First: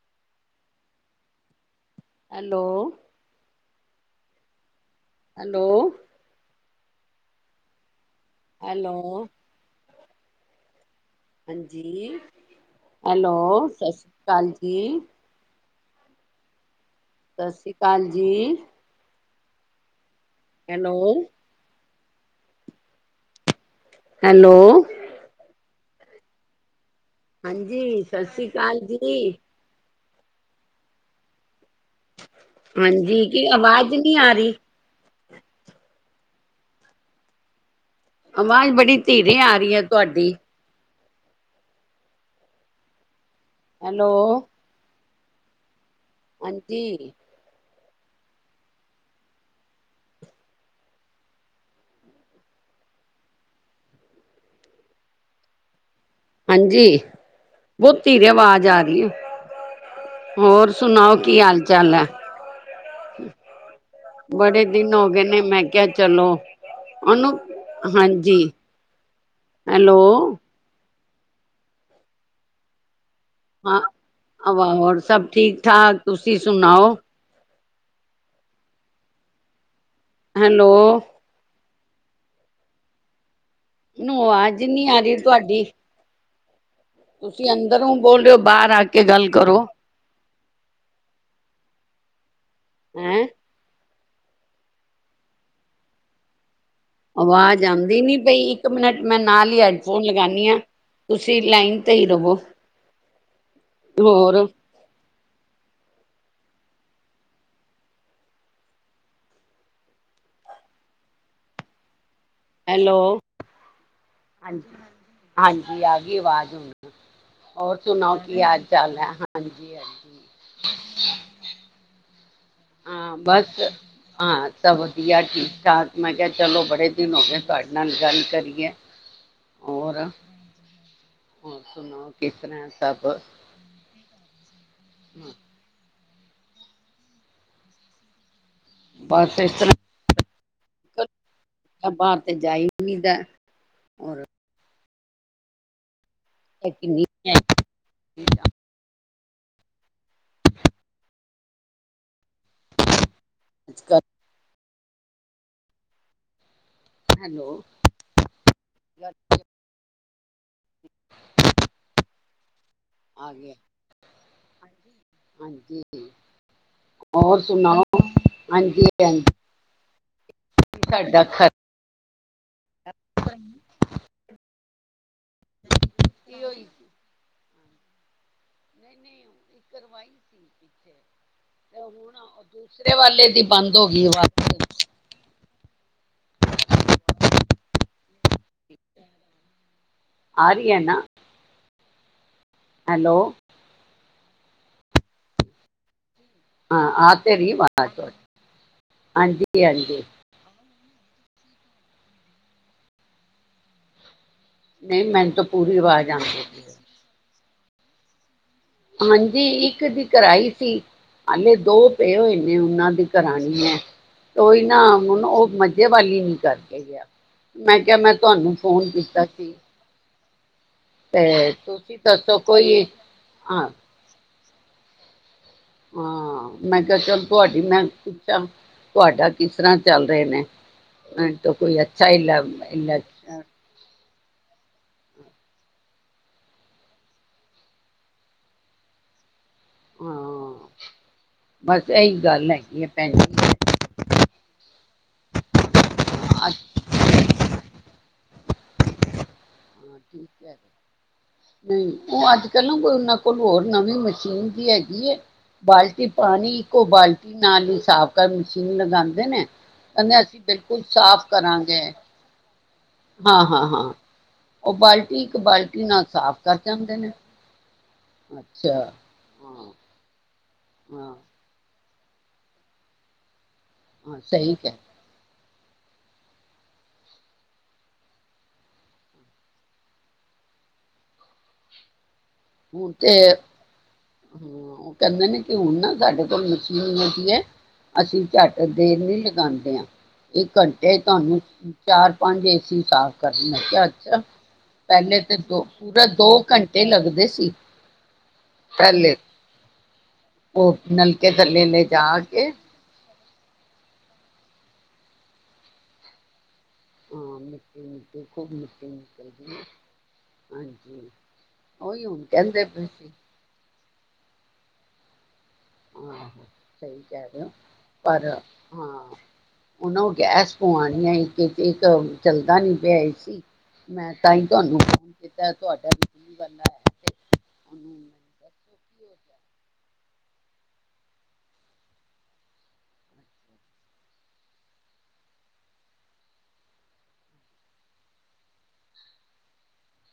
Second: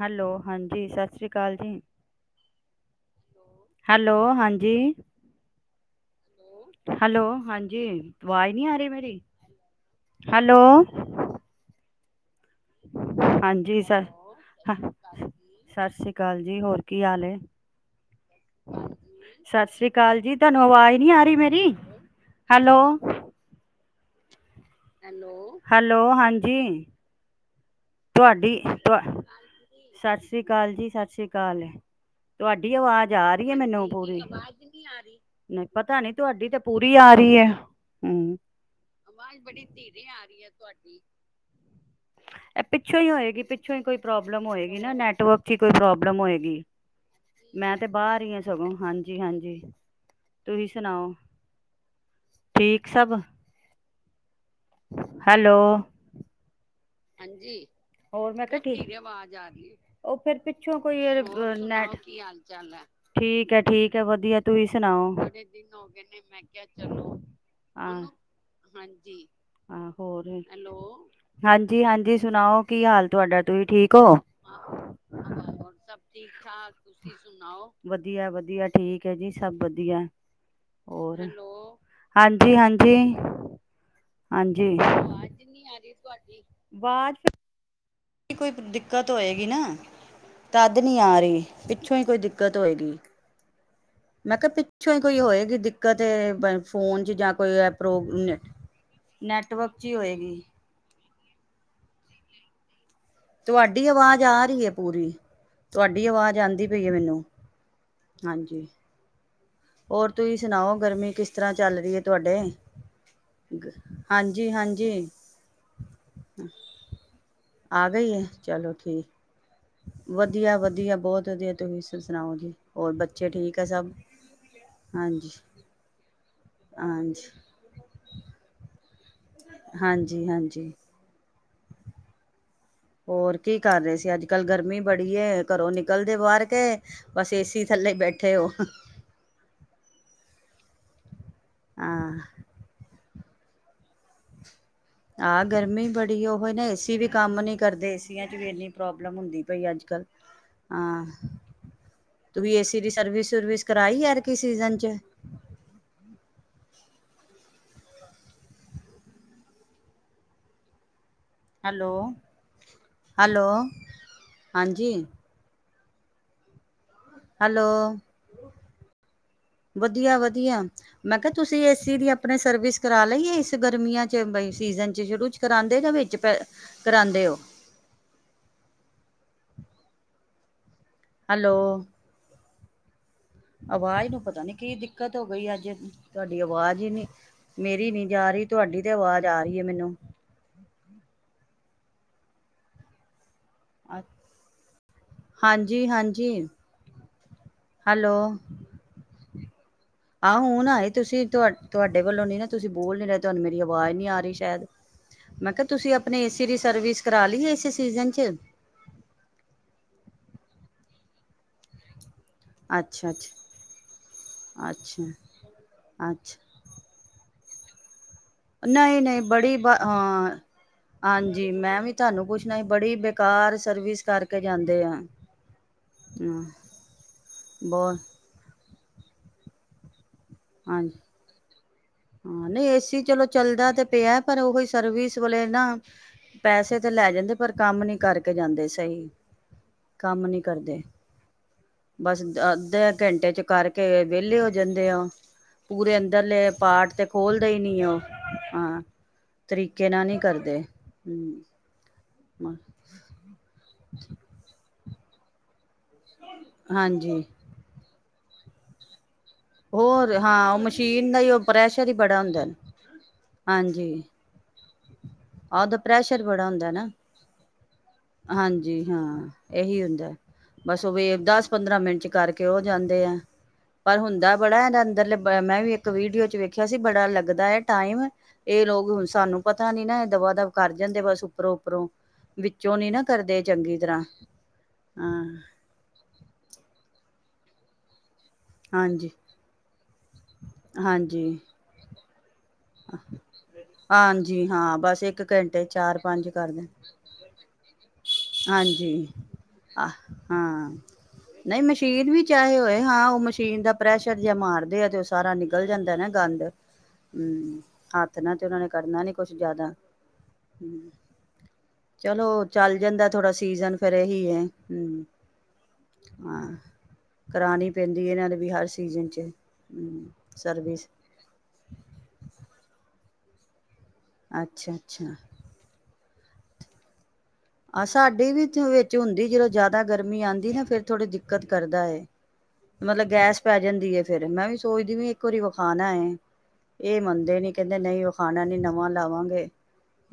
Hello, ਹਾਂਜੀ ਸਤਿ ਸ਼੍ਰੀ ਅਕਾਲ ਜੀ। ਹੈਲੋ ਹੈਲੋ, ਹਾਂਜੀ ਹੈਲੋ ਹੈਲੋ, ਹਾਂਜੀ ਆਵਾਜ਼ ਨਹੀਂ ਆ ਰਹੀ ਮੇਰੀ। ਹੈਲੋ ਹੈਲੋ ਹਾਂਜੀ ਹੈਲੋ, ਹਾਂਜੀ ਸਤਿ ਸ ਸ੍ਰੀ ਅਕਾਲ ਜੀ। ਸਤਿ ਸ਼੍ਰੀ ਅਕਾਲ ਜੀ, ਹੋਰ ਕੀ ਹਾਲ ਹੈ ਸਤਿ ਸ੍ਰੀ ਅਕਾਲ ਜੀ। ਸਤਿ ਸ੍ਰੀ ਅਕਾਲ ਜੀ। ਤੁਹਾਨੂੰ ਆਵਾਜ਼ ਨੀ ਹੈਲੋ ਆ ਰਹੀ ਮੇਰੀ ਹੈਲੋ, ਹੈਲੋ, ਹੈਲੋ, ਹਾਂਜੀ ਹਾਂਜੀ, ਸਤਿ ਸ੍ਰੀ ਤੁਹਾਡੀ ਅਕਾਲ ਤੁ ਜੀ। ਸਤਿ ਸ਼੍ਰੀ ਅਕਾਲ ਜੀ, ਸਤਿ ਸ਼੍ਰੀ ਅਕਾਲ। ਤੁਹਾਡੀ ਆਵਾਜ਼ ਹਾਂਜੀ ਆ ਕੀ ਰਹੀ ਹੈ ਮੈਨੂੰ ਆਵਾਜ਼ ਨਹੀਂ ਪੂਰੀ ਆ ਰਹੀ ਆਹੀ, ਨਹੀਂ ਪਤਾ ਨੀ ਤੁਹਾਡੀ ਤਾਂ ਪੂਰੀ ਆ ਰਹੀ ਹੈ। ਹਮ ਆਵਾਜ਼ ਬੜੀ ਧੀਰੇ ਆ ਰਹੀ ਹੈ ਤੁਹਾਡੀ ਇਹ ਪਿੱਛੋਂ ਹੀ ਹੋਏਗੀ। ਪਿੱਛੋਂ ਹੀ ਕੋਈ ਹੈਲੋ ਪ੍ਰੋਬਲਮ ਹੋਏਗੀ ਨਾ ਨੈਟ ਨੈਟਰਕ ਕੋਈ ਪ੍ਰੋਲਮ ਪ੍ਰਬਮ ਹੋਏਗੀ। ਹਾਂਜੀ ਮੈਂ ਤੇ ਬਾਹਰ ਹੀ ਆ ਸਗੋਂ, ਹਾਂਜੀ- ਹਾਂਜੀ। ਤੁਸੀ ਸੁਣਾਓ, ਠੀਕ ਸਭ। ਹੈਲੋ, ਹਾਂਜੀ ਹਾਂਜੀ, ਬਹੁਤ ਧੀਰੇ ਹੋਰ ਮੈਂ ਕਿਹਾ ਆਵਾਜ਼ ਠੀਕ ਆ ਧੀਰੇ ਰਹੀ ਹੈ ਆਵਾਜ ਆ ਰਹੀ। ਉਹ ਫੇਰ ਹੋਰ ਪਿੱਛੋਂ ਕੋਈ ਨ, ਸੁਣਾਓ ਕੀ ਹਾਲ ਚਾਲ ਹੈ ਹਾਲ- ਚਾਲ ਠੀਕ ਹੈ ਠੀਕ ਵਧੀ ਬੜੇ ਦਿਨ ਹੋ ਸੁਣਾਓਲ ਗਏ ਨੇ ਮੈਂ ਕਿਹਾ ਚਲੋ ਉਹਨੂੰ ਹਾਂਜੀ ਹੈਲੋ [unintelligible] ਹਾਂਜੀ। ਜੀ ਹਾਂਜੀ ਸੁਣਾਓ ਕੀ ਹਾਲ ਤੁਹਾਡਾ ਤੁਸੀਂ ਹਾਂ, ਠੀਕ ਹੋ ਆਵਾ ਹੋਰ ਸਭ ਠੀਕ -ਠਾਕ ਤੁਸੀਂ ਸੁਣਾਓ। ਵਧੀਆ -ਵਧੀਆ ਠੀਕ ਹੈ ਜੀ ਸਭ ਵਧੀਆ ਵਧੀਆ ਹੈਲੋ, ਹੋਰ ਹਾਂਜੀ -ਹਾਂਜੀ ਮੈਨੂੰ ਆਵਾਜ਼ ਹਾਂਜੀ, ਨੀ ਆ ਰਹੀ ਆਵਾਜ ਤੁਹਾਡੀ। ਨਹੀ ਅਆ ਰਹੀ ਤੁਹਾਡੀ ਤੁਸੀਂ ਅੰਦਰੋਂ ਹੋ ਬੋਲ ਰਹੇ ਕੋਈ ਬਾਹਰ ਆ ਕੇ ਦਿੱਕਤ ਗੱਲ ਹੋਏਗੀ ਕਰੋ। ਨਾ, ਤਦ ਨੀ ਆ ਰਹੀ ਉਛ ਹੀਈ ਦਿੱਤੀ ਦਿੱਕਤ ਹੋਏਗੀ। ਹੈਂ, ਮੈਂ ਕਿਹਾ ਪਿੱਛੋਂ ਹੀ ਕੋਈ ਹੋਏਗੀ ਦਿੱਕਤ ਫੋਨ ਚ ਜਾਂ ਕੋਈ ਆਵਾਜ਼ ਆਦੀ ਪ੍ਰੋ ਨੀ ਪਈ ਇੱਕ ਮਿੰਟ ਮੈਂ ਨਾਲ ਹੀ ਨੈਟਵਰਕ ਚ ਹੈਡਫੋਨ ਹੋਏਗੀ ਲਗਾਨੀ ਆ। ਤੁਸੀਂ ਲਾਈਨ ਤੇ ਹੀ ਰਵੋ। ਤੁਹਾਡੀ ਆਵਾਜ਼ ਹੋਰ ਆ ਰਹੀ ਹੈ ਪੂਰੀ, ਤੁਹਾਡੀ ਆਵਾਜ਼ ਆਦੀ ਪਈ ਹੈ ਮੈਨੂੰ ਹਾਂਜੀ। ਹੋਰ ਤੁਸੀਂ ਸੁਣਾਓ ਗਰਮੀ ਕਿਸ ਤਰ੍ਹਾਂ ਚੱਲ ਰਹੀ ਹੈ। ਤੁਹਾਡੇ ਹੈਲੋ ਹਾਂਜੀ ਹਾਂਜੀ ਆ ਗਈ ਅਵਾਜ਼ ਹੁਣ ਜੀ ਹੋਰ ਆ ਗਈ ਸੁਣਾਓ ਹੈ ਕੀ ਹਾਲ ਚਲੋ ਚਾਲ ਠੀਕ ਐ ਹਾਂਜੀ, ਹਾਂਜੀ। ਵਧੀਆ ਵਧੀਆ ਬਹੁਤ ਵਧੀਆ ਤੁਸੀ ਸ ਸੁਣਾਓਗੇ। ਹਾਂ ਬਸ ਹਾਂ ਤਾਂ ਵਧੀਆ ਹਾਂਜੀ ਠੀਕ ਠਾਕ ਮੈਂ ਕਿਹਾ ਚਲੋ ਬੜੇ ਦਿਨ ਹੋ ਹਾਂਜੀ ਗਏ ਤੁਹਾਡੇ ਨਾਲ ਗੱਲ ਕਰੀਏ। ਹੋਰ ਹਾਂਜੀ ਹਾਂਜੀ, ਹੋਰ ਸੁਣਓ ਕਿਸ ਤਰ੍ਹਾਂ ਐ ਹੋਰ ਕੀ ਕਰ ਰਹੇ ਸੀ, ਅੱਜ ਕੱਲ ਗਰਮੀ ਬੜੀ ਆ, ਘਰੋਂ ਨ ਕਲ ਦੇ ਬਾਹਰ ਕੇ ਬਸ ਏਸੀ ਥੱਲੇ ਬੈਠੇ ਉਹ ਬਸ ਇਸ ਤਰ ਹਾਂ ਬਾਹਰ, ਤੇ ਜਾਈ ਨਿਦਾ। ਹੋਰ ਹਾਂ ਗਰਮੀ ਬੜੀ ਉਹ ਨਾ ਏਸੀ ਕਿੰਨੀ ਵੀ ਕੰਮ ਨੀ ਕਰਦੇ, ਏਸੀਆਂ ਚ ਵੀ ਇੰਨੀ ਪ੍ਰੋਬਮ ਪ੍ਰੋਬਲਮ ਹੁੰਦੀ ਪਈ, ਅੱਜ ਕੱਲ ਹਾਂ ਤੂੰ ਵੀ ਏਸੀ ਦੀ ਸਰਵਿਸ ਸਵਿਸ ਕਰਵਾਈ, ਐਤਕੀ ਸੀਜ਼ਨੌ ਜੇ ਹੈਲੋ ਕੀ ਹੈਲੋ, ਆ ਹੈਲੋ ਗਿਆ ਹਾਂਜੀ, ਜੀ, ਹੈਲੋ ਹਾਂਜੀ ਵਧੀਆ ਵਧੀਆ, ਮੈਂ ਸਾਡਾ ਕਿਹਾ ਖਰਚੀ ਤੁਸੀਂ ਏਸੀ ਦੀ ਆਪਣੇ ਸਰਵਿਸ ਕਰਾ ਲਈ ਆ ਇਸ ਗਰਮੀਆਂ ਚ ਬ ਸੀਜ਼ਨ ਚ ਸ਼ੁਰੂ ਚ ਕਰਾਉਂਦੇ ਜਾਂ ਵਿੱਚ ਹੋਈ ਸੀ ਕਰਾਉਂਦੇ ਔ। ਨਹੀਂ ਨਹੀਂ ਕਰਵਾਈ ਸੀਗੀ। ਹੈਲੋ ਤੇ ਹੁਣ ਦੂਸਰੇ ਵਾਲੇ ਦੀ ਬੰਦ ਹੋ ਗਈ ਆਪੇ ਈ ਜਦ, ਤੁਹਾਡੀ ਆਵਾਜ਼ ਹੀ ਨੀ ਮੇਰੀ ਨੀ ਜਾ ਰਹੀ ਤੁਹਾਡੀ ਤੇ ਆਵਾਜ਼ ਆ ਰਹੀ ਹੈ ਮੈਨੂੰ, ਆ ਰਹੀ ਹੈ ਨਾ ਹੈਲੋ ਹਾਂਜੀ ਹਾਂ ਹਾਂ ਆ ਤੇ ਰਹੀ ਵਾਜ ਹਾਂਜੀ, ਹਾਂਜੀ ਆਹੋ, ਹੁਣ ਆਈ। ਤੁਸੀਂ ਤੁਹਾ ਤੁਹਾਡੇ ਵੱਲੋਂ ਨੀ ਨਾ ਤੁਸੀਂ ਬੋਲ ਨੀ ਰਹੇ, ਤੁਹਾਨੂੰ ਮੇਰੀ ਆਵਾਜ਼ ਨੀ ਆ ਰਹੀ। ਸ਼ਾਇਦ ਨਹੀਂ ਮੈਨੂੰ ਤਾਂ ਮੈਂ ਕਿਹਾ ਪੂਰੀ ਤੁਸੀਂ ਆਵਾਜ਼ ਆਪਣੇ ਆਉਂਦੀ ਏਸੀ ਦੀ ਪਈ ਹੈ ਸਰਵਿਸ ਕਰਾ ਲੀ ਏ ਸੀਜ਼ਨ ਚ ਹਾਂਜੀ, ਇੱਕ ਦੀ ਕਰਾਈ ਸੀ, ਹਾਲੇ ਦੋ [unintelligible] ਨੇ ਉਹਨਾਂ ਦੀ ਅੱਛਾ ਅੱਛਾ ਕਰਾਂਣੀ ਹੈ ਓਹੀ ਨਾ ਅੱਛਾ ਹੁਣ ਉਹ ਮਜ਼ੇ ਵਾਲੀ ਨੀ ਅੱਛਾ ਕਰਕੇ ਗਿਆ। ਮੈਂ ਕਿਹਾ, ਮੈਂ ਤ ਨਹੀਂ ਨਹੀਂ ਬੜੀ ਅ ਹਾਂਜੀ ਤੇ ਮੈਂ ਵੀ ਤੁਸੀਂ ਤੁਹਾਨੂੰ ਦੱਸੋ ਪੁੱਛਣਾ ਸੀ, ਕੋਈ ਬੜੀ ਬੇਕਾਰ ਹਾਂ ਸਰਵਿਸ ਕਰਕੇ ਤੇ ਜਾਂਦੇ ਆ ਹਾਂ। ਮੈਂ ਕਿਹਾ ਚਲ ਤੁਹਾਡੀ ਮੈਂ ਬਹੁਤ ਪੁੱਛਾਂ। ਤੁਹਾਡਾ ਕਿਸ ਤਰ੍ਹਾਂ ਚੱਲ ਰਹੇ ਨੇ, ਹਾਂਜੀ ਮੈਨੂੰ ਤੇ ਕੋਈ ਅੱਛਾ ਈ ਹਾਂ ਲਬ ਨਹੀਂ ਈ ਲ ਏਸੀ ਚਲੋ ਵ ਚੱਲਦਾ ਤੇ ਪਿਆ ਪਰ ਉਹੀ ਸਰਵਿਸ ਵਾਲੇ ਨਾ, ਪੈਸੇ ਤੇ ਲੈ ਜਾਂਦੇ ਪਰ ਕੰਮ ਨੀ ਕਰਕੇ ਜਾਂਦੇ ਸਹੀ। ਕੰਮ ਨੀ ਕਰਦੇ, ਇਹੀ ਬਸ ਗੱਲ ਹੈਗੀ ਹੈ ਅੱਧੇ ਭੈਣ ਘੰਟੇ ਚ ਜੀ। ਕਰਕੇ ਵਿਹਲੇ ਹੋ ਜਾਂਦੇ ਆ। ਪੂਰੇ ਅੰਦਰਲੇ ਅੱਛਾ ਪਾਰਟ ਤੇ ਖੋਲਦੇ ਹੀ ਨੀ ਉਹ। ਹਾਂ [inaudible] ਤਰੀਕੇ ਨਾਲ ਨਹੀਂ ਠੀਕ ਹੈ। ਕਰਦੇ, ਹਮ। ਨਹੀਂ ਉਹ ਅੱਜ ਕੱਲ੍ਹ ਨ ਕੋਈ ਉਹਨਾਂ ਕੋਲ ਹੋਰ ਨਵੀਂ ਮਸ਼ੀਨ ਵੀ ਹੈਗੀ। ਕੀ ਏ। ਬਾਲਟੀ ਪਾਣੀ, ਇੱਕੋ ਹਾਂਜੀ ਬਾਲਟੀ ਨਾਲ ਹੀ ਸਾਫ਼। ਕਲ ਮਸ਼ੀਨ ਲਗਾਨੀ। ਹੋਰ ਹਾਂ, ਉਹ ਮਸ਼ੀਨ ਦਾ ਹੀ ਉਹ ਕਰਾਂਗੇ ਪ੍ਰੈਸ਼ਰ ਹੀ ਬੜਾ ਹੁੰਦੈ। ਹਾਂ, ਹਾਂ, ਹਾਂ। ਉਹ ਬਾਲ ਉਹਦਾ ਪ੍ਰੈਸ਼ਰ ਬੜਾ ਹੁੰਦਾ ਨਾ। ਅੱਛਾ ਹਾਂਜੀ ਹਾਂ, ਇਹੀ ਹੁੰਦੈ। ਬੱਸ ਹਾਂ ਉਹਵੇ ਦਸ ਪੰਦਰਾਂ ਮਿੰਟ। ਤੇ ਕਰਕੇ ਉਹ ਜਾਂਦੇ ਐ। ਪਰ ਹਾਂ ਹੁੰਦਾ ਸਹੀ ਬੜਾ ਕਹਿ ਇਹਦਾ ਅੰਦਰਲ ਪ ਮੈਂ ਵੀ ਇੱਕ ਵੀਡੀਓ ਚ ਵੇਖਿਆ ਸੀ। ਬੜਾ ਲੱਗਦਾ ਹੈ ਟਾਈਮ ਇਹ ਲੋਕ ਹੁਨ ਸਾਨੂੰ ਪਤਾ ਨੀ ਨਾ ਦਵਾ ਦਵ ਕਰ ਜਾਂਦੇ ਬੱਸ ਉੱਪਰੋਂ ਉਪਰੋਂ। ਹੁਣ ਤੇ, ਹਾਂ ਉਹ ਹਾਂ ਕਹਿੰਦੇ ਨੇ ਕਿ ਹੁਣ ਨਾ ਸਾਡੇ ਕੋਲ ਮਸ਼ੀਨ ਕਿ ਹੈ, ਅਸੀਂ। ਝੱਟ ਦੇਰ ਹਾਂਜੀ ਨੀ ਲਗਾਂਦੇ ਆ। ਇਕ ਘੰਟੇ ਚ ਹਾਂਜੀ ਤੁਹਾਨੂੰ ਚਾਰ ਪੰਜ ਏਸੀ ਸਾਫ਼ ਕਰਨੇ, ਮੈਂ ਕਿਹਾ ਅੱਛਾ, ਹਾਂਜੀ ਹਾਂ ਬਸ ਪਹਿਲੇ ਇੱਕ ਤੇ ਦੋ ਘੰਟੇ ਚਾਰ ਪੂਰਾ ਦੋ ਪੰਜ ਕਰਦੇ ਘੰਟੇ ਲੱਗਦੇ ਸੀ। ਹਾਂਜੀ, ਪਹਿਲੇ ਅਹ ਹਾਂ ਉਹ ਨਲਕੇ ਨਹੀਂ ਥੱਲੇ ਲੈ ਜਾ ਮਸ਼ੀਨ ਵੀ ਕੇ ਚਾਹੇ ਹੋਏ ਹਾਂ ਉਹ ਮਸ਼ ਟੀਨ ਦਾ ਪ੍ਰੈਸ਼ਰ ਜੀਆ ਮਾਰਦੇ ਆ ਤੇ ਉਹ ਸਾਰਾ ਨਿਕਲ ਜਾਂਦੈ ਨਾ ਗੰਦ। ਹਾਂ ਹੂੰ, ਮਿੱਟੀ, ਹੱਥ ਮਿੱਟੀ ਨਾ ਤੇ ਖੂਬ ਉਹਨਾਂ ਨੇ ਮਿੱਟੀ ਕਰਨਾ ਨੀ ਨਿਕਲ ਕੁਛ ਗਈ। ਜ਼ਿਆਦਾ। ਹਾਂਜੀ ਓਹੀ ਹੁਣ ਕਹਿੰਦੇ ਪਏ ਸੀ। ਕਿ ਜ਼ਨ ਫਿਰ ਇਹੀ ਹੈ। ਹਮ। ਆਹੋ, ਸਹੀ ਕਹਿ ਰਹੇ ਹੋ। ਪੈਂਦੀ ਏ ਪਰ ਇਹਨਾਂ ਨੇ ਵੀ ਹਰ ਹਾਂ ਸੀਜ਼ਨ 'ਚ ਉਹਨਾਂ ਹੂੰ, ਨੂੰ ਗੈਸ ਸਰਵਿਸ ਪੁਆਣੀ ਹੈ। ਇੱਕ ਤੇ ਇੱਕ ਚੱਲਦਾ ਨੀ ਪਿਆ ਏ ਕੀ ਮੈਂ ਤਾਂਈ ਤੁਹਾਨੂੰ ਫੋਨ ਅੱਛਾ-ਅੱਛਾ। ਕੀਤੈ ਤੁਹਾਡਾ ਵੀ ਬੰਦਾ ਐ ਤੇ ਆਹ ਉਹਨੂੰ ਮੈਨੂੰ ਸਾਡੀ ਵਿੱਚੋ - ਦੱਸੋ ਵਿੱਚ ਕੀ ਹੋ ਹੁੰਦੀ ਜਦੋਂ ਗਿਆ ਜ਼ਿਆਦਾ ਗਰਮੀ ਆਂਦੀ ਹੈ ਫੇਰ ਥੋੜੀ ਦਿੱਕਤ ਕਰਦਾ ਏ, ਮਤਲਬ ਗੈਸ ਪੈ ਜਾਂਦੀ ਏ ਫੇਰ, ਮੈ ਵੀ ਸੋਚਦੀ ਬੀ ਇੱਕ ਵਾਰੀ ਵਖਾਣਾ ਏ। ਇਹ ਮੰਨਦੇ ਨੀ ਕਹਿੰਦੇ ਨਹੀਂ ਵਖਾਣਾ ਨੀ ਨਵਾਂ ਲਵਾਂਗੇ,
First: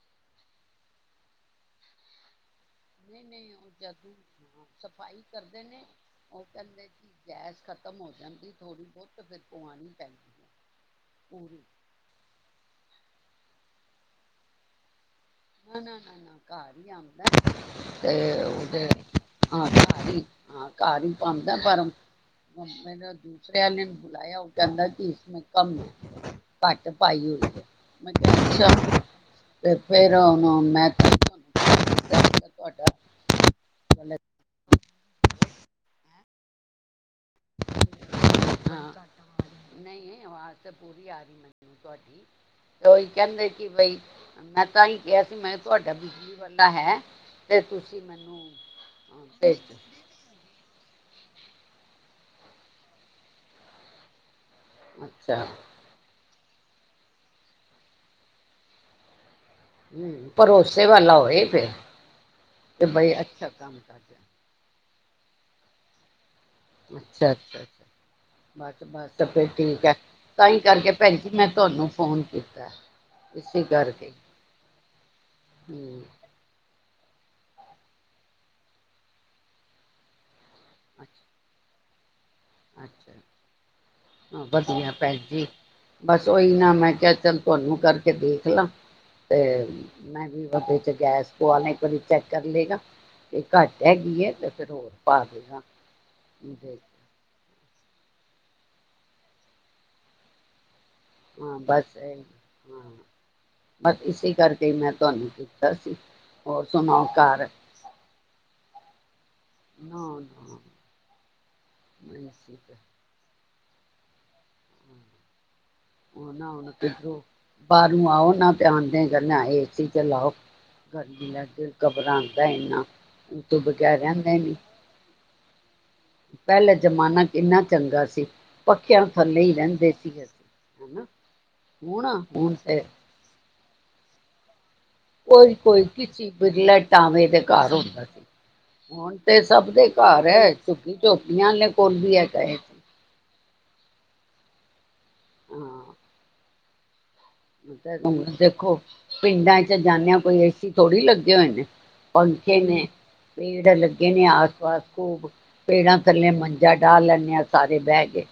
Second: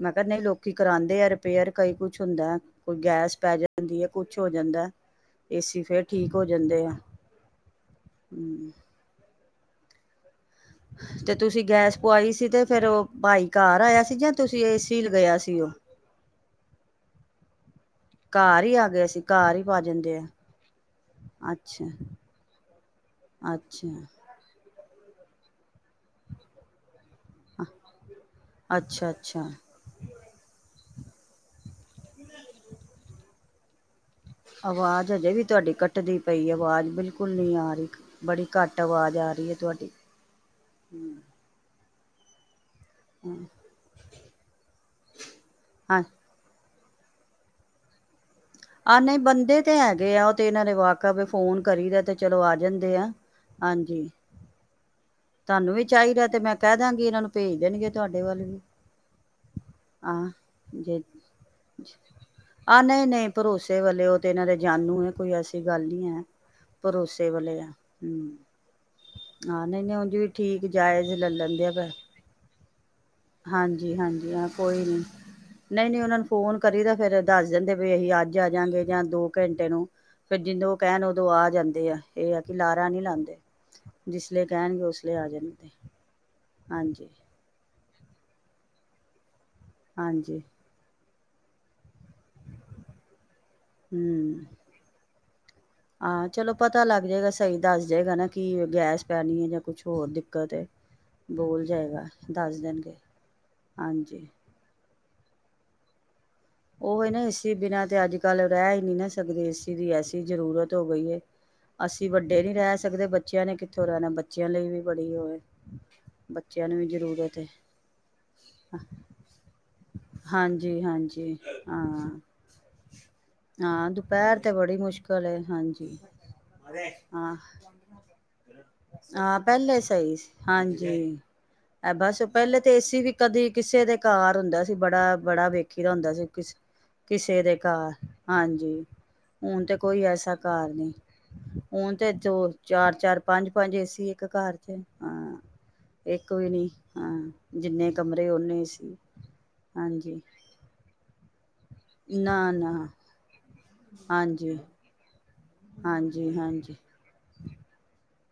ਮੈਂ ਕਿਹਾ ਨਹੀਂ, ਲੋਕੀ ਕਰਾਂਦੇ ਆ ਰਿਪੇਅਰ ਕਈ ਕੁਛ ਕੁੱਝ ਹੁੰਦੇ [unintelligible] ਨਹੀਂ - ਨਹੀਂ ਉਹ ਜਦ ਸਫ਼ਾਈ ਕਰਦੇ ਏਸੀ ਨੇ, ਫੇਰ ਠੀਕ ਹੋ ਉਹ ਜਾਂਦੇ ਕਹਿੰਦੇ ਆ ਕਿ ਗੈਸ ਖਤਮ ਹੋ ਜਾਂਦੀ ਹਮ ਥੋੜੀ ਬਹੁਤ ਤੇ ਫਿਰ ਪੁਆਣੀ ਪੈਂਦੀ ਤੇ ਪੂਰੀ ਤੁਸੀਂ ਗੈਸ ਪਵਾਈ ਸੀ ਤੇ ਫੇਰ ਉਹ ਪਾਈ ਘਰ ਆਇਆ ਸੀ ਜਾਂ ਤੁਸੀਂ ਏ ਸੀ ਉਹ ਨਾ ਨਾ ਨਾ ਨਾ ਘਰ ਹੀ ਆਉਂਦਾ ਤੇ ਘਰ ਹੀ ਉਹਦੇ ਆ ਗਿਆ ਸੀ ਹੀ ਹਾਂ ਪਾ ਘਰ ਜਾਂਦੇ ਹੀ ਆ ਹਾਂ ਘਰ ਹੀ ਪਾਉਂਦਾ, ਪਰ ਅੱਛਾ ਹੁਣ ਦੂਸਰਿਆਂ ਨੇ ਅੱਛਾ ਬੁਲਾਇਆ ਕਹਿੰਦਾ ਕਿ ਇਸ ਮੇ ਕਮ ਏ, ਘੱਟ ਪਾਈ ਹੋਈ ਏ, ਮੈ ਕਿਹਾ ਅੱਛਾ ਤੇ ਫੇਰ ਮੈ ਤੇ ਤੁਹਾਨੂ [inaudible] ਤੁਹਾਡਾ [inaudible] ਚੱਲ [unintelligible] ਆਵਾਜ ਹਜੇ ਵੀ ਤੁਹਾਡੀ ਕੱਟਦੀ ਪਈ ਏ, ਆਵਾਜ ਬਿਲਕੁੱ ਹੁਨ ਨਹੀ ਆ ਰਹੀ। ਬੜੀ ਘੱਟ ਹਾਂ ਆਵਾਜ ਆ ਰਹੀ ਐ ਤੁਹਾਡੀ, ਨਹੀਂ ਆਵਾਜ਼ ਤਾਂ ਪੂਰੀ ਹਮ ਆ ਰਹੀ ਮੈਨੂੰ ਤੁਹਾਡੀ ਤੇ ਉਹੀ ਕਹਿੰਦੇ ਕਿ ਬਈ, ਮੈਂ ਤਾਂ ਹੀ ਕਿਹਾ ਸੀ ਮੈਂ ਤੁਹਾਡਾ ਹਾਂ ਬਿਜਲੀ ਵਾਲਾ ਤਾਂ ਹੈ, ਤੇ ਤੁਸੀਂ ਮੈਨੂੰ ਆਹ ਨਹੀਂ ਅਹ, ਭੇਜ ਬੰਦੇ ਤੇ ਦਿਓ ਹੈਗੇ ਆ, ਉਹ ਤੇ ਇਹਨਾਂ ਦੇ ਵਾਕ ਕਵੇ ਫੋਨ ਕਰੀ ਦਾ ਤੇ ਚਲੋ ਆ ਜਾਂਦੇ ਆ, ਹਾਂਜੀ। ਅੱਛਾ ਤਾਨੂ ਵੀ ਚਾਹੀਦਾ ਤੇ ਮੈਂ ਕਹਿਦਾਂਗੀ ਇਨ੍ਹਾਂ ਨੂੰ, ਭੇਜ ਦੇਣਗੇ ਤੁਹਾਡੇ ਵੱਲ ਵੀ। ਹਮ, ਆਂ ਭਰੋਸੇ ਜੇ, ਵਾਲਾ ਹੋਏ ਫਿਰ ਆਹ ਤੇ ਨਹੀਂ ਬਈ ਨਹੀਂ ਅੱਛਾ ਕੰਮ ਭਰੋਸੇ ਵਾਲੇ ਉਹ ਤੇ ਕਰਦਾ ਇਨ੍ਹਾਂ ਦੇ ਜਾਨੂ ਏ। ਕੋਈ ਐਸੀ ਗੱਲ ਨਹੀਂ ਹੈ। ਭਰੋਸੇ ਅੱਛਾ ਅੱਛਾ ਵਾਲੇ ਆ ਅੱਛਾ, ਹੂੰ ਬਸ ਬਸ ਫਿਰ ਹਾਂ ਨਹੀਂ ਠੀਕ ਐ। ਨਹੀਂ ਉਂਝ ਵੀ ਠੀਕ ਜਾਇਜ਼ ਲੈ ਲੈਂਦੇ ਵੈ। ਕੀਤਾ ਇਸੇ ਹਾਂਜੀ ਕਰਕੇ ਹਾਂਜੀ ਹਾਂ ਕੋਈ ਨੀ, ਨਹੀਂ ਨਹੀਂ ਹਮ, ਉਨ੍ਹਾਂ ਨੂੰ ਫੋਨ ਕਰ ਤਾਂ ਫੇਰ ਦੱਸ ਜਾਦੇ ਵੀ ਅਸੀਂ ਅੱਜ ਆ ਜਾਂਗੇ ਜਾਂ ਦੋ ਘੰਟੇ ਨੂੰ। ਫੇਰ ਜਿੰਦੋਂ ਉਹ ਕਹਿਣ ਅੱਛਾ ਉਦੋਂ ਆ ਜਾਂਦੇ ਆ। ਇਹ ਆ ਕਿ ਲਾਰਾ ਨੀ ਅੱਛਾ ਲਾਂਦੇ। ਜਿਸ ਲੇ ਕਹਿਣਗੇ ਉਸ ਭੈਂਜੀ, ਬਸ ਉਹੀ ਨਾ ਮੈਂ ਕਿਹਾ ਚੱਲ ਤੁਹਾਨੂੰ ਕਰਕੇ ਦੇਖ ਲਾਂ। ਤੇ ਮੈਂ ਹਾਂਜੀ ਵੀ ਵੱਡੇ ਚ ਗੈਸ ਉਵਾਲਣੇਂ ਕ ਚੈੱਕ ਕਰ ਲੇਗਾ ਤੇ ਘੱਟ ਹੈਗੀ ਐ ਹੂੰ ਤੇ ਫੇਰ ਹੋਰ ਪਾ ਦੇਗਾ। ਹਾਂ ਚਲੋ ਪਤਾ ਲੱਗ ਜਾਏਗਾ ਸਹੀ ਦੱਸ ਜੇਗਾ ਨਾ, ਕਿ ਗੈਸ ਪੈਣੀ ਐ, ਜਾਂ ਕੁਛ ਹੋਰ ਦਿੱਕਤ ਐ। ਹਾਂ ਬਸ ਇਹ ਈ। ਹਾਂ, ਦੇਣਗੇ ਬਸ ਹਾਂਜੀ ਇਸੇ ਕਰਕੇ ਮੈਂ ਤੁਹਾਨੂੰ ਕੀਤਾ ਸੀ। ਹੋਰ ਉਹ ਸੁਣਾਓ ਏ ਨਾ ਏ ਘਰ ਸੀ ਬਿਨਾ ਤੇ ਅੱਜ ਕੱਲ ਰਹਿ ਈ ਨੀ ਨਾ ਸਕਦੇ। ਏ ਸੀ ਦੀ ਨਾ ਐਸੀ ਜ਼ਰੂਰਤ ਹੋ ਨਾ ਗਈ ਏ। ਅਸੀਂ ਵੱਡੇ ਨੀ ਰਹਿ ਸਕਦੇ ਬੱਚਿਆਂ ਨੇ ਕਿ ਥੇ ਰਹਿਣਾ ਏ ਬਚ ਉਹ ਨਾ ਬੱਚਿਆਂ ਹੁਣ ਨੂੰ ਵੀ ਕਿੱਧਰੋਂ, ਜ਼ਰੂਰਤ ਹੈ ਬਾਹਰੋਂ ਆਓ ਨਾ ਤੇ ਆਂਦਿਆ ਈ ਕਰਨਾ ਆ, ਏ ਸੀ ਚਲਾਓ ਹਾਂਜੀ ਗਰਮੀ ਹਾਂਜੀ ਲੱਗ ਦਿਲ ਹਾਂ ਘਬਰਾਂਦਾ ਇੰਨਾ, ਊਹ ਤੋਂ ਹਾਂ ਬਗੈਰ ਰਹਿੰਦਾ ਈ ਦੁਪਹਿਰ ਤਾਂ ਨੀ। ਬੜੀ ਮੁਸ਼ਕਿਲ ਹੈ ਹਾਂਜੀ ਪਹਿਲੇ ਜ਼ਮਾਨਾ ਹਾਂ ਕਿੰਨਾ ਚੰਗਾ ਸੀ ਪੱਖਿਆਂ ਹਾਂ ਥੱਲੇ ਹੀ ਪਹਿਲੇ ਰਹਿੰਦੇ ਸਹੀ ਸੀ। ਅਸੀਂ ਹਨਾ ਹਾਂਜੀ, ਐਹ ਹੁਣ ਬਸ ਹੁਣ ਪਹਿਲੇ ਤੇ ਏ ਸੀ ਵੀ ਕਦੀ ਕਿਸੇ ਦੇ ਘਰ ਹੁੰਦਾ ਸ ਕਿ ਬੜਾ ਬੜਾ ਵੇਖੀ ਦਾ ਹੁੰਦਾ ਸੀ ਕਿਸ ਵਿਰਲੇ ਟਾਂਵੇ ਦੇ ਘਰ ਹੁੰਦਾ ਸੀ। ਹੁਣ ਤੇ ਸਭ ਦੇ ਘਰ ਐ, ਝੁੱਗੀ ਝੋਪੜੀਆਂ ਆਲਿਆਂ ਕੋਲ ਵੀ ਹੈਗਾ ਐ ਪੰਜ-ਪੰਜ ਏਸੀ ਇੱਕ ਘਰ ਚ ਹਾਂ, ਇੱਕ ਵੀ ਨੀ ਦੇਖੋ ਪਿੰਡਾਂ ਚ ਜਾਂਨੇ ਆ, ਹਾਂਜੀ ਕੋਈ ਏਸੀ ਥੋੜੀ ਲੱਗ ਤੇ ਹੋਏ ਨੇ ਨਾ ਪੰਖੇ ਨੇ, ਨਾ ਪੇੜ ਲੱਗੇ ਨੇ, ਆਸ ਹਾਂਜੀ ਪਾਸ ਖੂਬ। ਪੇੜਾਂ ਥੱਲੇ ਹਾਂਜੀ ਮੰਜਾ ਹਾਂਜੀ ਡਾ ਲੈਂਨੇ ਹਾਂ ਸਾਰੇ ਬਹਿ ਹੈਗੇ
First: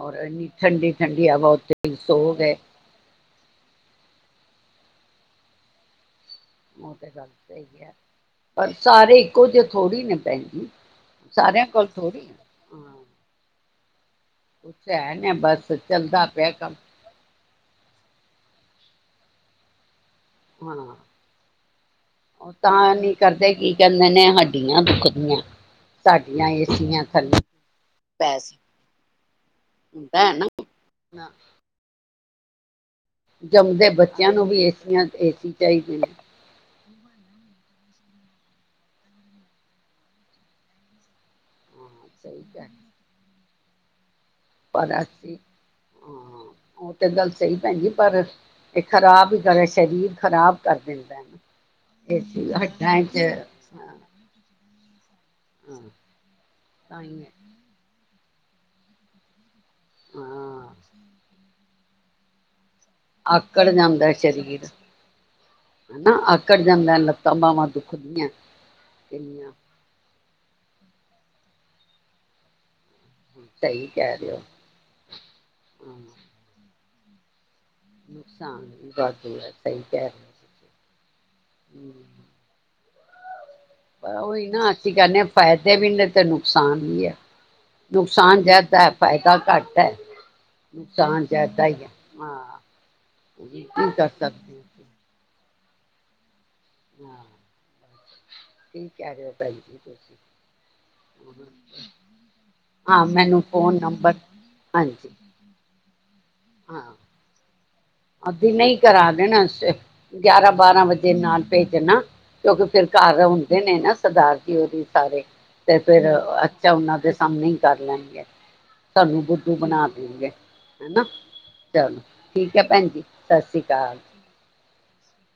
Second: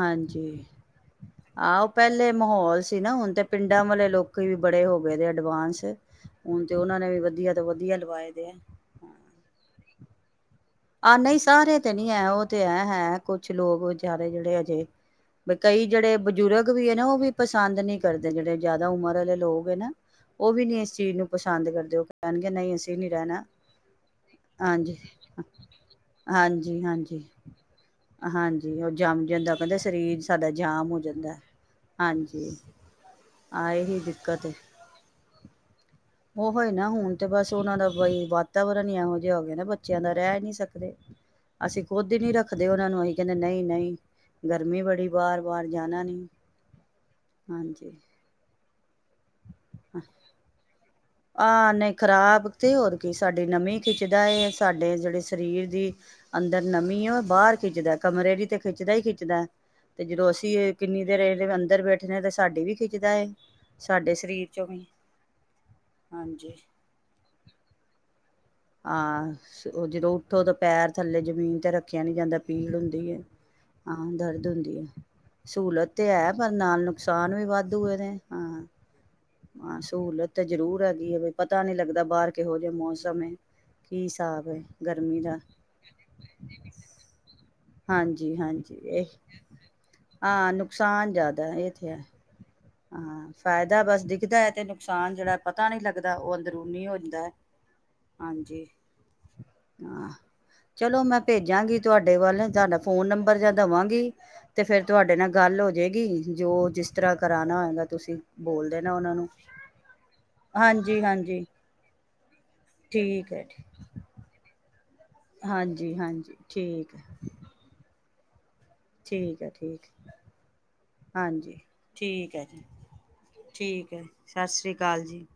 ਔਰ ਇੰਨੀ ਠੰਡੀ ਠੰਡੀ ਹਵਾ, ਆਹ ਉਹ ਉੱਥੇ ਪਹਿਲੇ ਸੋ ਗਏ। ਮਾਹੌਲ ਸੀ ਨਾ ਹੁਣ ਤੇ ਪਿੰਡਾਂ ਵਾਲੇ ਲੋਕੀ ਵੀ ਬੜੇ ਹੋ ਗਏ ਦੇ, ਅਡਵਾਂਸ ਉਹ ਤੇ ਗੱਲ ਸਹੀ ਐ, ਆ ਪਰ ਸਾਰੇ ਇੱਕੋ ਜੇ ਥੋੜ੍ਹੀ ਨੇ ਭੈਂਜੀ ਆਹ ਨਹੀਂ ਸਾਰੇ ਤੇ ਨੀ ਹੈ ਉਹ ਤੇ ਐ ਹੈ ਕੁਛ ਲੋਕ ਵਿਚਾਰੇ ਜਿਹੜੇ ਅਜੇ ਕੁਛ ਹੈ ਨੇ ਬਸ ਕਈ ਜਿਹੜੇ ਚੱਲਦਾ ਪਿਆ ਬਜ਼ੁਰਗ ਕੰਮ ਵੀ ਹੈ ਨਾ ਉਹ ਵੀ ਪਸੰਦ ਨਹੀਂ ਕਰਦੇ ਜਿਹੜੇ ਜ਼ਿਆਦਾ। ਉਮਰ ਵਾਲੇ ਲੋਕ ਹੈ ਨਾ ਉਹ ਵੀ ਨੀ ਇਸ ਹਾਂ ਚੀਜ਼ ਨੂੰ ਪਸੰਦ ਕਰਦੇ ਉਹ ਕਹਿਣਗੇ ਨਹੀਂ ਤਾਂ ਅਸੀਂ ਨੀ ਰਹਿਣਾ ਕਰਦੇ ਕੀ ਕਹਿੰਦੇ ਨੇ ਹੱਡੀਆਂ ਹਾਂਜੀ ਦੁਖਦੀਆਂ ਸਾਡੀਆਂ ਏਸੀਆਂ ਥੱਲੇ ਪੈਸੇ ਹਾਂਜੀ-ਹਾਂਜੀ-ਹਾਂਜੀ ਉਹ ਜੰਮ ਜਾਂਦਾ ਕਹਿੰਦਾ ਸਰੀਰ ਹੁੰਦਾ ਹੈ ਸਾਡਾ ਜਾਮ ਹੋ ਨਾ ਜਾਂਦਾ ਹਾਂਜੀ ਅਤੇ ਜੰਮਦੇ ਬੱਚਿਆਂ ਨੂੰ ਵੀ ਏਸੀ ਤੇ ਚਾਹੀਦੇ ਉਹ ਹੀ ਨਾ ਹੁਣ ਤੇ ਬਸ ਉਹਨਾਂ ਦਾ ਬਈ ਵਾਤਾਵਰਨ ਹੀ ਇਹੋ ਜਿਹਾ ਹੋ ਗਿਆ ਨਾ ਬੱਚਿਆਂ ਦਾ ਰਹਿ ਨਹੀਂ ਸਕਦੇ ਅਸੀਂ ਹਾਂ ਖੁੱਦ ਹੀ ਨਹੀਂ ਸਹੀ ਰੱਖਦੇ ਗੱਲ ਉਹਨਾਂ ਨੂੰ ਅਸੀਂ ਕਹਿੰਦੇ ਨਹੀਂ ਨਹੀਂ ਗਰਮੀ ਪਰ ਬੜੀ ਅਸੀਂ ਬਾਹਰ ਬਾਹਰ ਜਾਣਾ ਨਹੀਂ ਹਾਂ ਉਹ ਤੇ ਗੱਲ ਸਹੀ ਭੈਣਜੀ ਹਾਂਜੀ ਪਰ ਇਹ ਖ਼ਰਾਬ ਹੀ [unintelligible] ਕਰੇ ਸਰੀਰ ਖ਼ਰਾਬ ਕਰ ਦਿੰਦਾ ਨਾ। ਆਹ ਨਹੀਂ ਖ਼ਰਾਬ ਤੇ ਹੱਡਾਂ ਹੋਰ 'ਚ ਕੀ ਹਾਂ ਸਾਡੀ ਨਮੀ ਖਿੱਚਦਾ ਏ। ਸਾਡੇ [unintelligible] ਸਰੀਰ ਦੀ ਅੰਦਰ ਤਾਂ ਨਮੀ ਹੀ ਓ ਹੈ ਬਾਹਰ ਖਿੱਚਦਾ ਕਮਰੇ ਦੀ ਤੇ ਖਿੱਚਦਾ ਹੀ ਖਿੱਚਦਾ। ਤੇ ਜਦੋਂ ਅਸੀਂ ਹਾਂ ਕਿੰਨੀ ਦੇਰ ਇ [unintelligible] ਬੈਠਨੇਆ ਤੇ ਸਾਡੀ ਵੀ ਖਿੱਚਦਾ ਹੈ ਆਕੜ ਜਾਂਦਾ ਏ ਸਾਡੇ ਸਰੀਰ ਚੋਂ ਵੀ ਆ ਅ ਹਾਂਜੀ ਆਕੜ ਜਾਂਦਾ ਲੱਤਾਂ ਬਾਵਾ ਤੋਂ ਹ [inaudible] ਹਾਂ ਉਹ ਜਦੋਂ ਉੱਠੋ ਤਾਂ ਪੈਰ ਥੱਲੇ ਜ਼ਮੀਨ ਤਾਂ ਰੱਖਿਆ ਨੀ ਜਾਂਦਾ ਪੀੜ ਹੁੰ ਪੀੜ ਸਹੀ ਹਾਂ ਕਹਿ ਰਹੇ ਹੋ ਦਰਦ ਹੁੰਦੀ ਹੈ ਸਹੂਲਤ ਹਾਂ ਤੇ ਹੈ ਪਰ ਨਾਲ ਨੁਕਸਾਨ ਵੀ ਵੱਧ [unintelligible] ਹਾਂ ਨੁਕਸਾਨ ਵੀ ਵਾਧੂ ਹੈ ਹਾਂ ਸਹੀ ਕਹਿ ਰਹੇ ਹੋ ਸਹੂਲਤ ਤੇ ਜ਼ਰੂਰ ਹੈਗੀ ਹੈ ਪਤਾ ਨੀ ਲੱਗਦਾ ਬਾਹਰ ਕਿਹੋ ਜਿਹੇ ਮੌਸਮ? ਜਮੇ [inaudible] ਉਹੀ ਨਾ ਅਸੀਂ ਕਹਿੰਦੇ ਹ ਫਾਇਦੇ ਵੀ ਨੇ ਤੇ ਨੁਕਸਾਨ ਵੀ ਹੈ, ਹਾਂਜੀ ਨੁਕਸਾਨ ਹਾਂਜੀ ਜ਼ਿਆਦਾ ਹੈ ਇਹ ਫਾਇਦਾ ਘੱਟ ਹੈ ਨੁਕਸਾਨ ਜ਼ਿਆਦਾ ਹੀ ਹੈ। ਹਾਂ ਹਾਂ ਕੀ ਫਾਇਦਾ ਬਸ ਕਰ ਦਿਖਦਾ ਹੈ ਸਕਦੇ ਹਾਂ ਤੇ ਅਸੀਂ, ਨੁਕਸਾਨ ਜਿਹੜਾ ਪਤਾ ਨੀ ਲੱਗਦਾ ਉਹ। ੂ ਹਾਂ [unintelligible] ਹਾਂਜੀ ਠੀਕ ਕਹਿ ਰਹੇ ਹੋ ਭੈਣ ਜੀ ਹਾਂ ਤੁਸੀਂ ਚਲੋ ਮੈਂ ਭੇਜਾਂਗੀ ਤੁਹਾਡੇ ਵੱਲ ਤੁਡਾ ਹਾਂ ਫੋਨ ਨੰਬਰ ਮੈਨੂੰ ਜਾਂ ਫੋਨ ਦਵਾਂਗੀ ਨੰਬਰ ਤੇ ਫਿਰ ਹਾਂਜੀ ਤੁਹਾਡੇ ਨਾਲ ਗੱਲ ਹੋ [inaudible] ਜੋ ਜਿਸ ਤਰ੍ਹਾਂ ਕਰਾਉਣਾ ਹੋਏਗਾ ਤੁਸੀਂ ਅਭੀ ਬੋਲ ਨਹੀ ਕਰਾ ਉਹਨਾਂ ਨੂੰ ਦੇਣਾ ਗਿਆਰਾਂ ਬਾਰਾਂ ਹਾਂਜੀ ਵਜੇ ਨਾਲ ਹਾਂਜੀ ਭੇਜਣਾ ਕਿਉਂਕਿ ਫਿਰ ਘਰ ਠੀਕ ਹੈ ਹੁੰਦੇ ਜੀ ਨੇ ਨਾ ਸਰਦਾਰ ਜੀ। ਸਾਰੇ ਤੇ ਹਾਂਜੀ ਫਿਰ ਹਾਂਜੀ ਅੱਛਾ ਠੀਕ ਉਹਨਾਂ ਦੇ ਹੈ ਸਾਹਮਣੇ ਹੀ ਕਰ ਲੈਣਗੇ। ਸਾਨੂੰ ਠੀਕ ਹੈ ਬੁਧੂ ਠੀਕ ਬਣਾ ਹੈ। ਦੇਣਗੇ ਹਨਾ। ਚਲੋ ਠੀਕ ਹੈ ਜੀ ਭੈਣ ਸਤਿ ਸ਼੍ਰੀ ਠੀਕ ਅਕਾਲ ਹੈ ਸਤਿ ਸ੍ਰੀ ਅਕਾਲ ਜੀ।